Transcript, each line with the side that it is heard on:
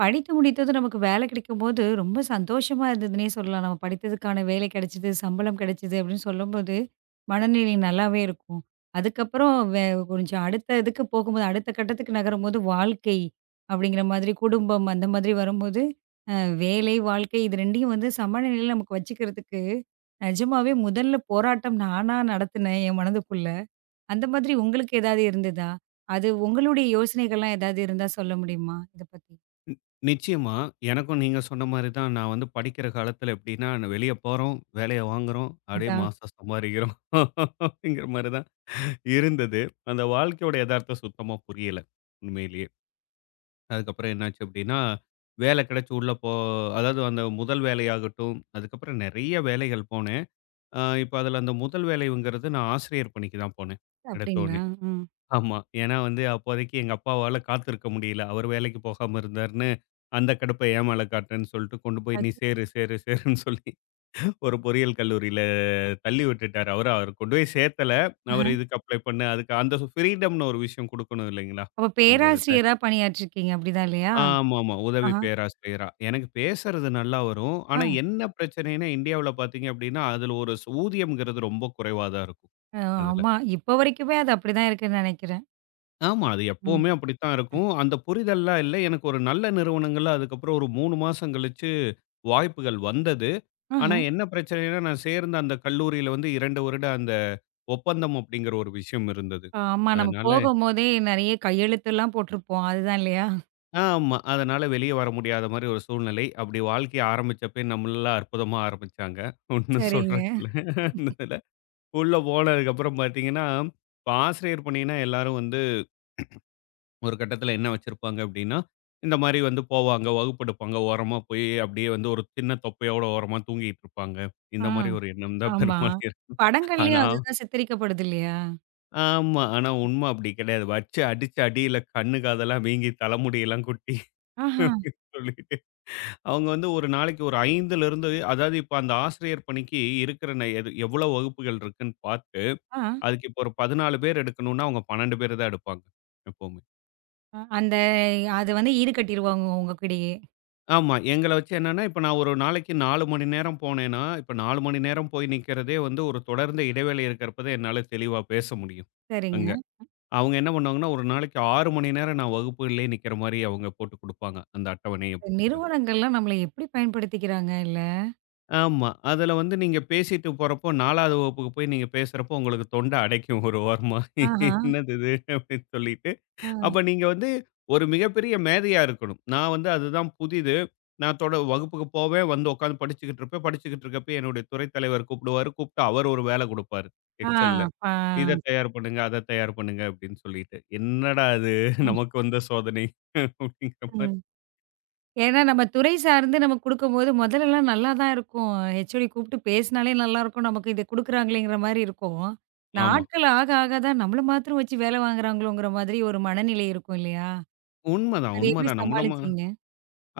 right: படித்து முடித்ததும் நமக்கு வேலை கிடைக்கும்போது, ரொம்ப சந்தோஷமா இருந்ததுன்னே சொல்லலாம். நம்ம படித்ததுக்கான வேலை கிடைச்சது, சம்பளம் கிடைச்சது அப்படின்னு சொல்லும்போது, மனநிலை நல்லாவே இருக்கும். அதுக்கப்புறம் கொஞ்சம் அடுத்த இதுக்கு போகும்போது, அடுத்த கட்டத்துக்கு நகரும்போது, வாழ்க்கை அப்படிங்கிற மாதிரி குடும்பம் அந்த மாதிரி வரும்போது, அ வேலை, வாழ்க்கை இது 2யும் வந்து சமநிலையில நமக்கு வச்சுக்கிறதுக்கு, நிஜமாவே முதல்ல போராட்டம் நானா நடத்தினேன் என் மனதுக்குள்ள. அந்த மாதிரி உங்களுக்கு ஏதாவது இருந்ததா? அது உங்களுடைய யோசனைகள்லாம் ஏதாவது இருந்தா சொல்ல முடியுமா? இத பத்தி.
left: நி நிச்சயமா. எனக்கும் நீங்க சொன்ன மாரி தான். நான் வந்து படிக்கிற காலத்துல எப்படின்னா, வெளிய போறோம், வேலைய வாங்குறோம், அப்படியே
right: அதான்.
left: மாசம் சம்பாரிக்கிறோம் அப்படிங்கிற மாரி தான் இருந்தது. அந்த வாழ்க்கையோட எதார்த்தம் சுத்தமா புரியல, உண்மையிலேயே. அதுக்கப்புறம் என்னாச்சு அப்படின்னா, வேலை கிடைச்சு உள்ள அதாவது அந்த முதல் வேலையாகட்டும், அதுக்கப்புறம் நெறைய வேலைகள் போனேன். இப்ப அதுல அந்த முதல் வேலைங்கிறது நான் ஆசிரியர் பணிக்கு தான் போனேன்,
right: அப்டிங்களா?
left: எடுத்தோனே.
right: ம்.
left: ஆமா. ஏன்னா வந்து அப்போதைக்கு எங்க அப்பாவால காத்திருக்க முடியல. அவரு வேலைக்கு போகாம இருந்தாருன்னு, அந்த கடுப்ப என் மேல காட்டுறேன்னு சொல்லிட்டு கொண்டு போய் நீ
right: ஆச்சு.
left: சேரு, சேரு, சேருன்னு சொல்லி ஒரு பொறியியல் கல்லூரியில தள்ளி விட்டுட்டாரு. அவரு அவரு கொண்டு போய் சேர்த்தல. அவரு இதுக்கு அப்ளை பண்ணு, அதுக்கு அந்த ஃப்ரீடம்னு ஒரு விஷயம் குடுக்கணும் இல்லைங்களா?
right: அப்ப
left: அந்த இதுல.
right: பேராசிரியரா பணியாற்றிருக்கீங்க அப்படிதான் இல்லையா?
left: ஆமாமா. உதவி
right: ஆஹா.
left: பேராசிரியரா. எனக்கு பேசுறது நல்லா வரும்.
right: ஆ.
left: ஆனா என்ன பிரச்சனைன்னா, இந்தியாவுல பார்த்தீங்க அப்டின்னா, அதுல ஒரு ஊதியம்ங்கிறது ரொம்ப குறைவா தான் இருக்கும்.
right: அ
left: அதுல.
right: ஆமா. இப்போ வரைக்குமே அது அப்படிதான் இருக்குன்னு நெனைக்கிறேன்.
left: ஆமா. அது
right: ம்.
left: எப்பவுமே அப்படித்தான் இருக்கும். அந்த புரிதல்லாம் இல்ல. எனக்கு ஒரு நல்ல நிறுவனங்கள்ல அதுக்கப்புறம் ஒரு 3 மாசம் கழிச்சு வாய்ப்புகள் வந்தது. ஆனா
right: ஆஹா.
left: என்ன பிரச்சனைன்னா, நான் சேர்ந்த அந்த கல்லூரியில வந்து 2 வருட அந்த ஒப்பந்தம் அப்படிங்கிற ஒரு விஷயம் இருந்தது.
right: ஆமா, நம்ம
left: அதனால
right: போகும்போதே நெறைய கையெழுத்துலாம் போட்டிருப்போம். அதுதான் இல்லையா?
left: ஆமா. அதனால வெளிய வர முடியாத மாரி ஒரு சூழ்நிலை. அப்படி வாழ்க்கைய ஆரம்பிச்சப்பயே நம்மளலாம் அற்புதமா ஆரம்பிச்சாங்க. ஒண்ணும்
right: சரிங்க.
left: சொல்றதுக்கு இல்ல. அந்த இதுல. உள்ள போனதுக்கப்புறம் பார்த்தீங்கன்னா, இப்ப ஆசிரியர் பணின்னா எல்லாரும் வந்து ஒரு கட்டத்துல என்ன வச்சிருப்பாங்க அப்படின்னா, இந்த மாரி வந்து போவாங்க, வகுப்பெடுப்பாங்க. ஓரமா போய் அப்படியே வந்து ஒரு சின்ன தொப்பையோட ஓரமா தூங்கிட்டு இருப்பாங்க.
right: ஆ.
left: இந்த மாரி ஒரு எண்ணம் தான்
right: ஆமா.
left: பெரும்பாலும் இருக்கும்.
right: படங்கள்லயும்
left: ஆனா
right: அதுதான் சித்தரிக்கப்படுது இல்லையா?
left: ஆமா. ஆனா உண்மை அப்படி கிடையாது. வச்சு அடிச்ச அடியில கண்ணு, காதெல்லாம் வீங்கி தலைமுடியெல்லாம் கொட்டி
right: ஆஹா.
left: அப்படின்னு சொல்லிட்டு, அவங்க வந்து ஒரு நாளைக்கு ஒரு 5லிருந்து அதாவது இப்ப அந்த ஆசிரியர் பணிக்கு இருக்கிற எது எவ்வளோ வகுப்புகள் இருக்குன்னு பார்த்து,
right: ஆ.
left: அதுக்கு இப்போ ஒரு 14 பேர் எடுக்கணும்னா அவங்க 12 பேர் தான் எடுப்பாங்க எப்பவுமே.
right: அந்த அது வந்து ஈடுகட்டிருவாங்க உங்ககிட்டயே.
left: ஆமா. எங்கள வச்சு என்னன்னா, இப்ப நான் ஒரு நாளைக்கு 4 மணி நேரம் போனேன்னா, இப்ப 4 மணி நேரம் போய் நிக்கிறதே வந்து ஒரு தொடர்ந்து இடைவேளை இருக்கிறப்ப தான் என்னால தெளிவா பேச முடியும், அங்க.
right: சரிங்க.
left: அவங்க என்ன பண்ணுவாங்கன்னா, ஒரு நாளைக்கு 6 மணி நேரம் நான் வகுப்புகள்லயே நிக்கிற மாரி அவங்க போட்டு குடுப்பாங்க, அந்த அட்டவணை அப்படிங்கிறது.
right: நிறுவனங்கள்லாம் நம்மள எப்படி பயன்படுத்திக்கிறாங்க இல்ல?
left: ஆமா. அதுல வந்து நீங்க பேசிட்டு போறப்போ 4வது வகுப்புக்கு போய் நீங்க பேசுறப்போ உங்களுக்கு தொண்ட அடைக்கும் ஒரு ஓரமா.
right: ஆஹா.
left: என்னது இது? அப்படின்னு சொல்லிட்டு
right: ஆ.
left: அப்ப நீங்க வந்து ஒரு மிகப்பெரிய மேதையா இருக்கணும். நான் வந்து அதுதான் புதிது. நான் தொட வகுப்புக்கு போவேன், வந்து உட்காந்து படிச்சுக்கிட்டு இருப்பேன். படிச்சுக்கிட்டு இருக்கப்ப என்னுடைய துறை தலைவர் கூப்பிடுவாரு. கூப்பிட்டு அவர் ஒரு வேலை குடுப்பாரு
right: ஆ.
left: எக்ஸெல்ல.
right: பா.
left: இத தயார் பண்ணுங்க, அத தயார் பண்ணுங்க அப்படின்னு சொல்லிட்டு. என்னடா இது நமக்கு வந்த சோதனை அப்படிங்கிற மாரி.
right: ம். ஏன்னா, நம்ம துறை சார்ந்து நம்ம குடுக்கும்போது முதல்லலாம் நல்லா தான் இருக்கும். ஹெச்ஓடி கூப்பிட்டு பேசினாலே நல்லாருக்கும். நமக்கு இத குடுக்குறாங்களேங்கிற மாரி இருக்கும்.
left: ஆமா.
right: நாட்கள் ஆக ஆக தான் நம்மள மாத்திரம் வச்சு வேலை வாங்குறாங்களோங்கிற மாதிரி ஒரு மனநிலை இருக்கும் இல்லையா?
left: உண்மதான்,
right: அது எப்படி
left: உண்மதான்.
right: சமாளிச்சீங்க?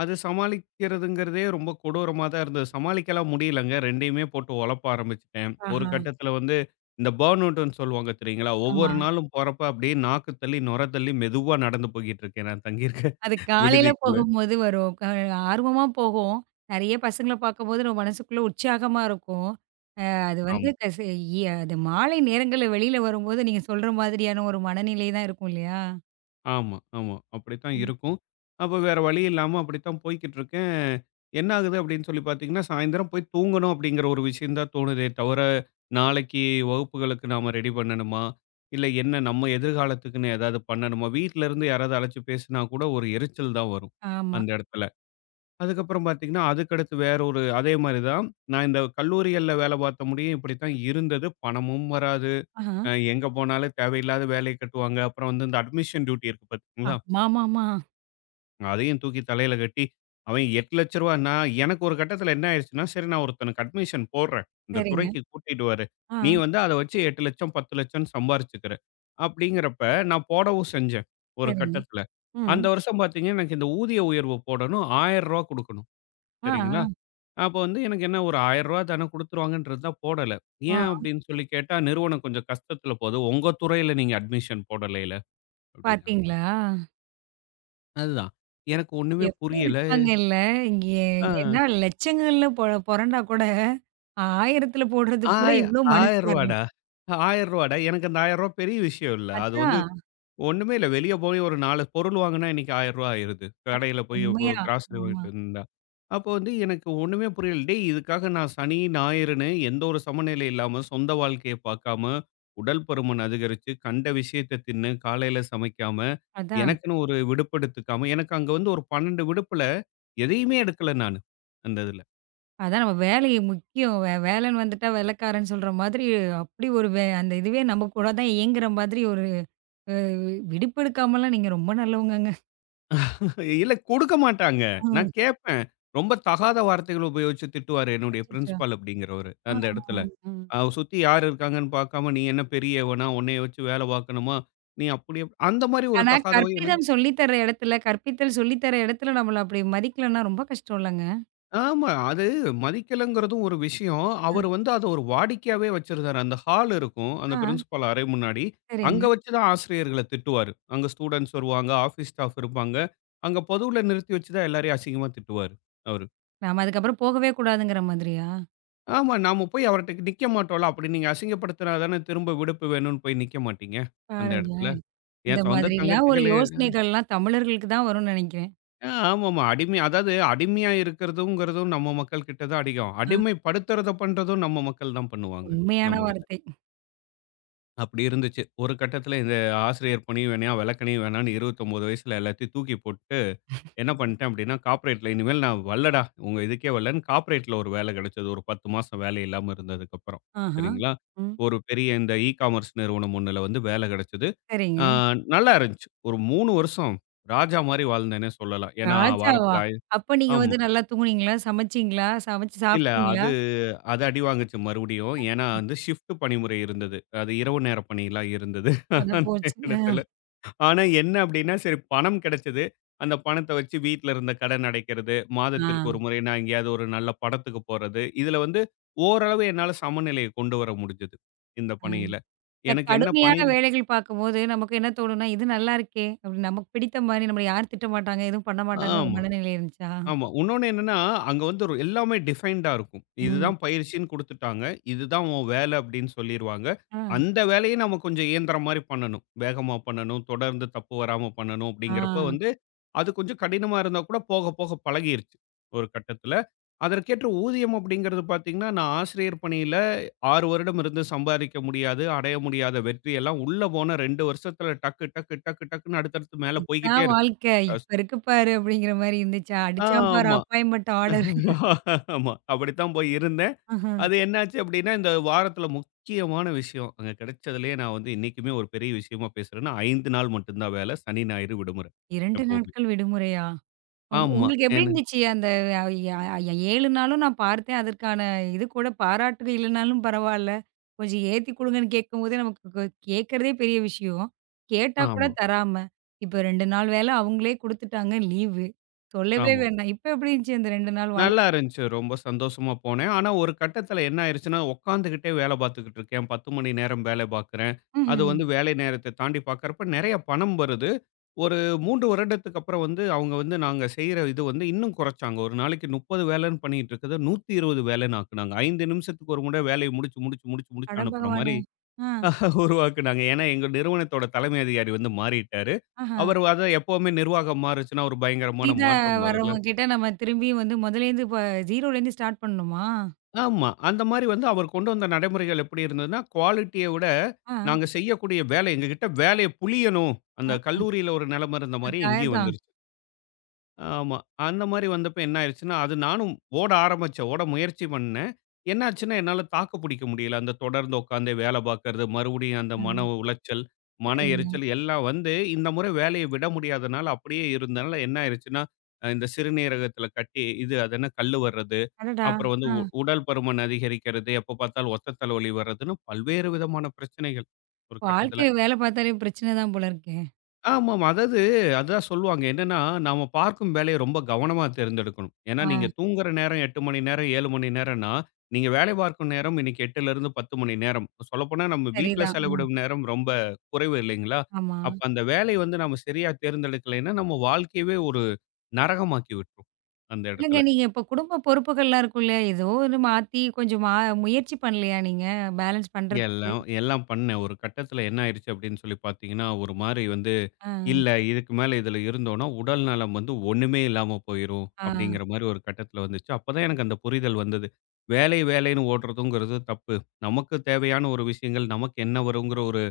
left: அது சமாளிக்கிறதுங்கிறதே ரொம்ப கொடூரமா தான் இருந்தது. சமாளிக்கலாம் முடியலங்க. 2யுமே போட்டு ஒழப்ப ஆரம்பிச்சுட்டேன். ஒரு
right: ஆஹா.
left: கட்டத்தில வந்து இந்த பர்ன் அவுட்டுன்னு சொல்லுவாங்க தெரியுங்களா?
right: ஆமா.
left: ஒவ்வொரு நாளும் போறப்ப அப்படியே நாக்கு தள்ளி, நுர தள்ளி மெதுவா நடந்து போய்க்கிட்டு இருக்கேன் நான் தங்கியிருக்க
right: அது காலையில
left: விடுதிக்குள்ள.
right: போகும்போது வரும். ஆர்வமா போகும். நெறைய பசங்கள பார்க்கும்போது நம்ம மனசுக்குள்ள உற்சாகமா இருக்கும். அது வந்து
left: ஆமா,
right: அது மாலை நேரங்கள்ல வெளியில வரும்போது நீங்க சொல்ற மாதிரியான ஒரு மனநிலை தான் இருக்கும் இல்லையா?
left: ஆமா, ஆமா. அப்படித்தான்
right: ம்.
left: இருக்கும். அப்ப வேற வழி இல்லாம அப்படித்தான் போய்க்கிட்டு இருக்கேன். என்ன ஆகுது அப்படின்னு சொல்லி பார்த்தீங்கன்னா, சாயந்தரம் போய் தூங்கணும் அப்படிங்கிற ஒரு விஷயம் தான் தோணுதே தவிர, நாளைக்கு வகுப்புகளுக்கு நாம ரெடி பண்ணணுமா? இல்ல என்ன நம்ம எதிர்காலத்துக்குன்னு ஏதாவது பண்ணணுமா? வீட்ல இருந்து யாராவது அழைச்சு பேசினா கூட ஒரு எரிச்சல் தான் வரும்,
right: ஆமா.
left: அந்த இடத்துல. அதுக்கப்புறம் பார்த்தீங்கன்னா, அதுக்கடுத்து வேற ஒரு அதே மாரி தான். நான் இந்த கல்லூரிகள்ல வேலை பார்த்த முடியும் இப்படித்தான் இருந்தது. பணமும் வராது.
right: ஆஹா.
left: எங்க போனாலும் தேவையில்லாத வேலைய கட்டுவாங்க. அப்புறம் வந்து இந்த அட்மிஷன் டியூட்டி இருக்கு பார்த்தீங்களா?
right: ஆமாமாமா.
left: அதையும் தூக்கி தலையில கட்டி, அவன் ரூ. 8,00,000ன்னா எனக்கு ஒரு கட்டத்தில என்ன ஆயிடுச்சுன்னா, சரி நான் ஒருத்தனுக்கு அட்மிஷன் போடுறேன். இந்த
right: சரிங்க.
left: துறைக்கு கூட்டிடுவாரு.
right: ஆ,
left: நீ வந்து அத வச்சு 8,00,000 10,00,000ன்னு சம்பாரிச்சுக்கிற. அப்படிங்கிறப்ப நான் போடவும் செஞ்சேன், ஒரு
right: சரிங்க.
left: கட்டத்தில.
right: ம்.
left: அந்த வருஷம் பார்த்தீங்கன்னா, எனக்கு இந்த ஊதிய உயர்வு போடணும். ரூ. 1,000 குடுக்கணும். சரிங்களா?
right: ஆ,
left: அப்போ வந்து எனக்கு என்ன ஒரு ரூ. 1,000 தானே குடுத்துருவாங்கன்றது தான் போடல.
right: ஆ,
left: ஏன்
right: ஆ.
left: அப்படின்னு சொல்லி கேட்டா, நிறுவனம் கொஞ்சம் கஷ்டத்தில போது. உங்க துறையில நீங்க அட்மிஷன் போடலைல அப்படின்னாங்க.
right: பாத்தீங்களா?
left: அதுதான். எனக்கு ஒண்ணுமே
right: எப்படி
left: புரியல.
right: இருக்காங்கல்ல. எ
left: ஆ.
right: ஏன்னா லட்சங்கள்ல பொரண்டா கூட 1000த்துல போடுறதுக்கு கூட
left: ஆய ரூ.
right: இவ்ளோ மனசு
left: 1,000 ரூ.
right: வரல.
left: 1,000 எனக்கு அந்த ரூ. 1,000 பெரிய விஷயம் இல்ல. அது வந்து
right: அதான்.
left: ஒண்ணுமே இல்ல. வெளிய போய் ஒரு 4 பொருள் வாங்குனா இன்னைக்கு ரூ. 1,000 ஆயிருது. கடையில போய் இப்போ
right: உண்மையா.
left: கிராசரி
right: ஆமா.
left: வாங்கிட்டு இருந்தா. அப்போ வந்து எனக்கு ஒண்ணுமே புரியல. டேய் இதுக்காக நான் சனி, ஞாயிறுன்னு எந்த ஒரு சமநிலை இல்லாம, சொந்த வாழ்க்கைய பார்க்காம, உடல் பருமன் அதிகரிச்சு, கண்ட விஷயத்த தின்னு, காலையில சமைக்காம,
right: அதான்.
left: எனக்குன்னு ஒரு விடுப்பு எடுத்துக்காம, எனக்கு அங்க வந்து ஒரு 12 விடுப்புல எதையுமே எடுக்கல நானு. அந்த இதுல.
right: அதான் நம்ம வேலைய முக்கியம். வேலைன்னு வந்துட்டா வேலைக்காரன்னு சொல்ற மாதிரி அப்படி ஒரு அந்த இதுவே நம்ம கூட தான் இயங்குற மாதிரி ஒரு விடுப்பு எடுக்காமலாம் நீங்க ரொம்ப நல்லவங்கங்க.
left: இல்ல குடுக்க மாட்டாங்க.
right: ம்.
left: நான் கேட்பேன். ரொம்ப தகாத வார்த்தைகள் உபயோகிச்சு திட்டுவாரு என்னுடைய
right: அச்சச்சோ!
left: பிரின்சிபால் அப்படிங்கிறவரு,
right: ஆ,
left: அந்த
right: ஆ.
left: இடத்துல.
right: ம்.
left: அவ சுத்தி யார் இருக்காங்கன்னு பார்க்காம, "நீ என்ன பெரியவனா? உன்னைய வச்சு வேலை பார்க்கணுமா? நீ அப்படி" அப்படி- அந்த மாரி ஒரு
right: ஆனா,
left: தகாத எனக்கு
right: கற்பிதம் சொல்லி தர இடத்துல கற்பித்தல் சொல்லி தர இடத்துல நம்மள அப்படி மதிக்கலன்னா ரொம்ப கஷ்டம் இல்லங்க?
left: ஆமா. அது மதிக்கலங்கிறதும் ஒரு விஷயம். அவரு வந்து அத ஒரு வாடிக்கையாவே வச்சிருந்தாரு. அந்த ஹால் இருக்கும். அந்த
right: ஆ,
left: பிரின்சிபால் அறை முன்னாடி. அங்க
right: சரிங்க.
left: வச்சு தான் ஆசிரியர்கள திட்டுவாரு. அங்க ஸ்டூடண்ட்ஸ் வருவாங்க, ஆஃபீஸ் ஸ்டாஃப் இருப்பாங்க. அங்க பொதுவுல நிறுத்தி வச்சு தான் எல்லாரையும் அசிங்கமா திட்டுவாரு அவரு.
right: நாம அதுக்கப்புறம் போகவே கூடாதுங்கிற மாதிரியா?
left: ஆமா. நாம போய் அவர்ட்ட நிக்க மாட்டோம்ல. அப்படி நீங்க அசிங்கப்படுத்தினா தானே திரும்ப விடுப்பு வேணும்னு போய் நிக்க மாட்டீங்க, அந்த இடத்துல.
right: பாருங்களேன். இந்த
left: என் சொந்த
right: மாதிரிலாம் ஒரு
left: தங்கச்சிகளே
right: யோசனைகள்லாம் தமிழர்களுக்கு தான் வரும்னு நெனைக்கிறேன்.
left: ஆமாமா. அடிமை அதாவது அடிமையா இருக்கிறதுங்கிறதும் நம்ம மக்கள் கிட்ட தான் அதிகம்.
right: ஆ,
left: அடிமைப்படுத்துறத பண்றதும் நம்ம மக்கள் தான் பண்ணுவாங்க,
right: உண்மையான
left: நம்மகிட்ட.
right: வார்த்தை.
left: அப்படி இருந்துச்சு. ஒரு கட்டத்தில இந்த ஆசிரியர் பணி வேணாம், விளக்கணி வேணாம்னு 29 வயசுல எல்லாத்தையும் தூக்கி போட்டு என்ன பண்ணிட்டேன் அப்படின்னா, கார்ப்பரேட்ல இனிமேல் நான் வரலடா, உங்க இதுக்கே வரலன்னு கார்ப்பரேட்ல ஒரு வேலை கிடைச்சது. ஒரு 10 மாசம் வேலை இல்லாம இருந்ததுக்கப்புறம்.
right: ஆஹா.
left: சரிங்களா?
right: ம்.
left: ஒரு பெரிய இந்த இ-காமர்ஸ் நிறுவனம் ஒண்ணுல வந்து வேலை கிடைச்சது.
right: சரிங்க.
left: ஆ நல்லா இருந்துச்சு. ஒரு 3 வருஷம் ராஜா மாரி வாழ்ந்தேன்னே சொல்லலாம். ஏன்னா
right: ராஜாவா?
left: வாரத்தில ஆயி
right: அப்ப நீங்க
left: ஆமா.
right: வந்து நல்லா தூங்குனீங்களா? சமைச்சீங்களா? சமைச்சு
left: இல்ல
right: சாப்பிட்டீங்களா?
left: அது அது அடி வாங்குச்சு மறுபடியும். ஏன்னா வந்து ஷிஃப்ட் பணிமுறை இருந்தது. அது இரவு நேர பணிலாம் இருந்தது.
right: அட
left: அந்த
right: போச்சு.
left: இடத்துல. ஆனா என்ன அப்டின்னா, சரி பணம் கெடைச்சது. அந்த பணத்த வச்சு வீட்ல இருந்த கடன் அடைக்கிறது, மாதத்திற்கு
right: அ.
left: ஒரு முறை நான் எங்கேயாவது ஒரு நல்ல படத்துக்கு போறது. இதுல வந்து ஓரளவு என்னால சமநிலைய கொண்டு வர முடிஞ்சது, இந்த
right: ஆ.
left: பணியில.
right: இந்த
left: எனக்கு என்ன பணி
right: கடுமையான வேலைகள் பார்க்கும்போது, நமக்கு என்ன தோணும்னா, "இது நல்லாருக்கே!" அப்படின்னு நமக்கு பிடித்த மாரி நம்மள யாரும் திட்ட மாட்டாங்க, எதுவும் பண்ண மாட்டாங்கன்னு உங்க
left: ஆமா.
right: மனநிலை இருந்துச்சா?
left: ஆமா. உன்னொன்னு என்னன்னா, அங்க வந்து ஒரு எல்லாமே டிஃபைன்டா இருக்கும்.
right: ம்.
left: இதுதான் பயிற்சின்னு குடுத்துட்டாங்க. இதுதான் உன் வேலை அப்படின்னு சொல்லிருவாங்க.
right: ஆ,
left: அந்த வேலையும் நம்ம கொஞ்சம் இயந்திரம் மாரி பண்ணணும். வேகமா பண்ணணும், தொடர்ந்து தப்பு வராம பண்ணணும்
right: ஆ,
left: அப்படிங்கிறப்ப வந்து, அது கொஞ்சம் கடினமா இருந்தா கூட போக போக பழகிருச்சு, ஒரு கட்டத்துல. அதற்கேற்ற ஊதியம் அப்படிங்கிறது பார்த்தீங்கன்னா, நான் ஆசிரியர் பணியில 6 வருடம் இருந்து சம்பாதிக்க முடியாது, அடைய முடியாத வெற்றியெல்லாம் உள்ள போன 2 வருஷத்துல டக்கு, டக்கு, டக்கு, டக்குன்னு அடுத்தடுத்து மேல போய்க்கிட்டே
right: "இதான்
left: இருக்கு.
right: வாழ்க்கை,
left: அஸ்
right: இப்ப இருக்கு பாரு" அப்படிங்கிற மாரி இருந்துச்சா? "அடிச்சா பாரு
left: ஆமா.
right: Appointment order."
left: ஆமா. அப்படித்தான் போய் இருந்தேன்.
right: ஆஹ.
left: அது என்னாச்சு அப்படின்னா, இந்த வாரத்தில முக்கியமான விஷயம். அங்க கிடைச்சதிலேயே நான் வந்து இன்னைக்குமே ஒரு பெரிய விஷயமா பேசுறேன்னா, 5 நாள் மட்டும் தான் வேலை. சனி, ஞாயிறு விடுமுறை
right: 2
left: எப்பவுமே.
right: நாட்கள் விடுமுறையா?
left: ஆமா.
right: உங்களுக்கு எப்படி
left: ஏன்னு
right: இருந்துச்சு? அந்த அ ய அ 7 நாளும் நான் பார்த்தேன். அதற்கான இது கூட பாராட்டு இல்லனாலும் பரவால்ல. கொஞ்சம் ஏத்தி குடுங்கன்னு கேட்கும்போதே நமக்கு கேட்கறதே பெரிய விஷயம். கேட்டா கூட
left: ஆமா,
right: தராம. இப்ப 2 நாள் வேல அவங்களே குடுத்துட்டாங்க லீவு. சொல்லவே
left: ஆமா.
right: வேண்டாம். இப்ப எப்படி இருந்துச்சு அந்த 2 நாள் வாழ்க்கை?
left: நல்லா இருந்துச்சு. ரொம்ப சந்தோஷமா போனேன். ஆனா, ஒரு கட்டத்தில என்ன ஆயிருச்சுன்னா, உட்காந்துக்கிட்டே வேலை பார்த்துக்கிட்டு இருக்கேன். 10 மணி நேரம் வேலை பார்க்குறேன். அது
right: ம்ஹ்ம்.
left: வந்து வேலை நேரத்த தாண்டி பார்க்குறப்ப நெறைய பணம் வருது. ஒரு 3 வருடத்துக்கு அப்புறம் வந்து அவங்க வந்து நாங்க செய்ற இது வந்து இன்னும் குறைச்சாங்க. ஒரு நாளைக்கு 30 வேலைன்னு பண்ணிட்டு இருக்கத 120 வேலைன்னு ஆக்குனாங்க. 5 நிமிஷத்துக்கு ஒரு முறை வேலைய முடிச்சு, முடிச்சு, முடிச்சு,
right: அட
left: முடிச்சு அனுப்புற மாரி
right: பகவானே! ஆ.
left: உருவாக்குனாங்க. ஏன்னா, எங்க நிறுவனத்தோட தலைமை அதிகாரி வந்து மாறிட்டாரு.
right: ஆஹா.
left: அவர் அதான் எப்பவுமே நிர்வாகம் மாறுச்சுன்னா, ஒரு பயங்கரமான
right: புதிதா
left: மாற்றம் வரும்ல.
right: வரவங்க கிட்ட நம்ம திரும்பியும் வந்து முதலேருந்து இப்ப 0லேருந்து ஸ்டார்ட் பண்ணணுமா?
left: ஆமா. அந்த மாரி வந்து அவர் கொண்டு வந்த நடைமுறைகள் எப்படி இருந்ததுன்னா, குவாலிட்டிய விட
right: ஆ.
left: நாங்க செய்யக்கூடிய வேலை எங்ககிட்ட வேலைய புழியணும். அந்த
right: அ.
left: கல்லூரியில ஒரு நிலைமை இருந்த மாரி
right: அது
left: இங்கேயும்
right: அதான்.
left: வந்துருச்சு. ஆமா. அந்த மாரி வந்தப்ப என்ன ஆயிருச்சுன்னா, அது நானும் ஓட ஆரம்பிச்சேன். ஓட முயற்சி பண்ணேன். என்ன ஆச்சுன்னா, என்னால தாக்கு பிடிக்க முடியல. அந்த தொடர்ந்து உட்காந்தே வேலை பார்க்கறது, மறுபடியும் அந்த மன
right: ம்.
left: உளைச்சல், மன
right: சரிங்க.
left: எரிச்சல் எல்லாம் வந்து இந்த முறை வேலைய விட முடியாதனால அப்படியே இருந்தனால என்ன ஆயிருச்சுன்னா, இந்த சிறுநீரகத்துல கட்டி இது அது என்ன கல்லு வர்றது,
right: அடடா!
left: அப்புறம் வந்து
right: ஆ.
left: உடல் பருமன் அதிகரிக்கிறது, எப்ப பார்த்தாலும் ஒத்த தலைவலி வர்றதுன்னு பல்வேறு விதமான பிரச்சனைகள் ஒரு கட்டத்துல.
right: வாழ்க்கையில வேல பார்த்தாலே பிரச்சனை தான் போல இருக்கே!
left: ஆமாமா. அதாவது அதான் சொல்லுவாங்க. என்னன்னா, நாம பார்க்கும் வேலைய ரொம்ப கவனமா தேர்ந்தெடுக்கணும். ஏன்னா,
right: ஆ,
left: நீங்க தூங்குற நேரம் 8 மணி நேரம், 7 மணி நேரம்னா, நீங்க வேலை பார்க்கும் நேரம் இன்னைக்கு 8லேருந்து 10 மணி நேரம். சொல்லப்போனா நம்ம வீட்ல
right: சரிதான்.
left: செலவிடும் நேரம் ரொம்ப குறைவு இல்லைங்களா?
right: ஆமா.
left: அப்ப அந்த வேலைய வந்து நம்ம சரியா தேர்ந்தெடுக்கலைன்னா, நம்ம வாழ்க்கையவே ஒரு நரகமாக்கி விட்டுரும். அந்த
right: இல்லங்க
left: இடத்துல.
right: நீங்க இப்ப குடும்ப பொறுப்புகள்லாம் இருக்கும்ல, ஏதோ ஒண்ணு மாத்தி கொஞ்சம் முயற்சி பண்ணலையா நீங்க பேலன்ஸ் பண்றதுக்கு?
left: எல்லாம் எல்லாம் பண்ணேன். ஒரு கட்டத்தில என்ன ஆயிடுச்சு அப்படின்னு சொல்லி பார்த்தீங்கன்னா, ஒரு மாரி வந்து
right: ஆ,
left: இல்ல. இதுக்கு மேல இதுல இருந்தோம்னா, உடல் நலம் வந்து ஒண்ணுமே இல்லாம போயிரும்.
right: ஆ.
left: அப்படிங்கிற மாரி ஒரு கட்டத்துல வந்துச்சு. அப்பதான் எனக்கு அந்த புரிதல் வந்தது. வேலை வேலைன்னு ஓடுறதுங்கிறது தப்பு. நமக்கு தேவையான ஒரு விஷயங்கள் நமக்கு என்ன வருங்கிற ஒரு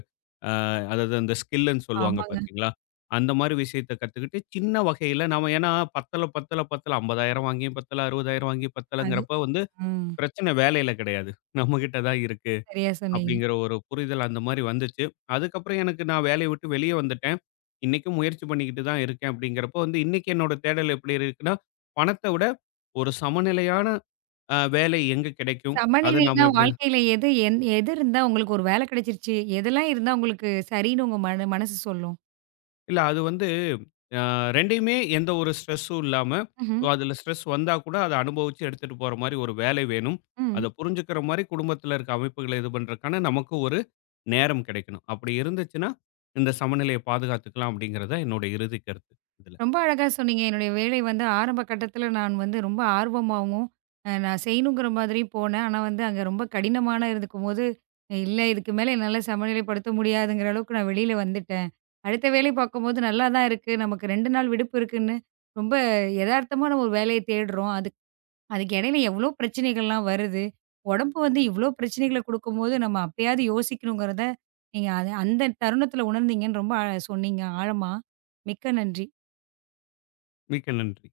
left: அ அதாவது அந்த ஸ்கில்ன்னு சொல்லுவாங்க
right: ஆமாங்க.
left: பார்த்தீங்களா? அந்த மாரி விஷயத்த கத்துக்கிட்டு சின்ன வகையில நாம ஏன்னா பத்தல, பத்தல, பத்தல 50,000 வாங்கியும் பத்தல, 60,000 வாங்கியும்
right: அது.
left: பத்தலங்கிறப்ப வந்து
right: ம்.
left: பிரச்சனை வேலையில கிடையாது. நம்மகிட்ட தான் இருக்கு.
right: சரியா சொன்னீங்க.
left: அப்படிங்கிற ஒரு புரிதல் அந்த மாரி வந்துச்சு. அதுக்கப்புறம் எனக்கு நான் வேலைய விட்டு வெளிய வந்துட்டேன். இன்னைக்கும் முயற்சி பண்ணிக்கிட்டு தான் இருக்கேன் அப்படிங்கிறப்போ வந்து இன்னைக்கு என்னோட தேடல் எப்படி இருக்குன்னா, பணத்த விட ஒரு சமநிலையான வேலை எங்க கிடைக்கும்? அத
right: சமநிலைன்னா
left: நாம எப்படி
right: வாழ்க்கையில எது எது இருந்தா உங்களுக்கு ஒரு வேலை கிடைச்சிருச்சு, எதெல்லாம் இருந்தா உங்களுக்கு சரின்னு உங்க மனசு சொல்லும்?
left: இல்ல அது வந்து அ 2யுமே எந்த ஒரு ஸ்ட்ரெஸ்ஸும் இல்லாம,
right: ம்ஹ்ம்.
left: அதுல ஸ்ட்ரெஸ் வந்தா கூட அத அனுபவிச்சு எடுத்துட்டு போற மாரி ஒரு வேலை வேணும்.
right: ம்.
left: அத புரிஞ்சுக்கிற மாரி குடும்பத்துல இருக்க அமைப்புகள இது பண்றதுக்கான நமக்கு ஒரு நேரம் கிடைக்கணும். அப்படி இருந்துச்சுன்னா, இந்த சமநிலைய பாதுகாத்துக்கலாம் அப்படிங்கிறது தான் என்னோட இறுதி கருத்து.
right: ரொம்ப அழகா சொன்னீங்க. என்னுடைய வேலை வந்து ஆரம்ப கட்டத்தில நான் வந்து ரொம்ப ஆர்வமாவும், நான் செய்யணுங்கிற மாதிரி போனேன். ஆனா வந்து அங்க ரொம்ப கடினமான இருக்கும்போது, இல்ல இதுக்கு மேல என்னால சமநிலைப்படுத்த முடியாதுங்கிற அளவுக்கு நான் வெளியில வந்துட்டேன். அடுத்த வேலை பார்க்கும்போது நல்லா தான் இருக்கு. நமக்கு 2 நாள் விடுப்பு இருக்குன்னு, ரொம்ப எதார்த்தமா நம்ம ஒரு வேலைய தேடுறோம். அதுக்கு இடையில எவ்வளோ பிரச்சனைகள்லாம் வருது. உடம்பு வந்து இவ்வளோ பிரச்சனைகள குடுக்கும்போது, நம்ம அப்பயாவது யோசிக்கணுங்கிறத, நீங்க அது அந்த தருணத்தில உணர்ந்தீங்கன்னு ரொம்ப சொன்னீங்க ஆழமா. மிக்க நன்றி.
left: மிக்க நன்றி.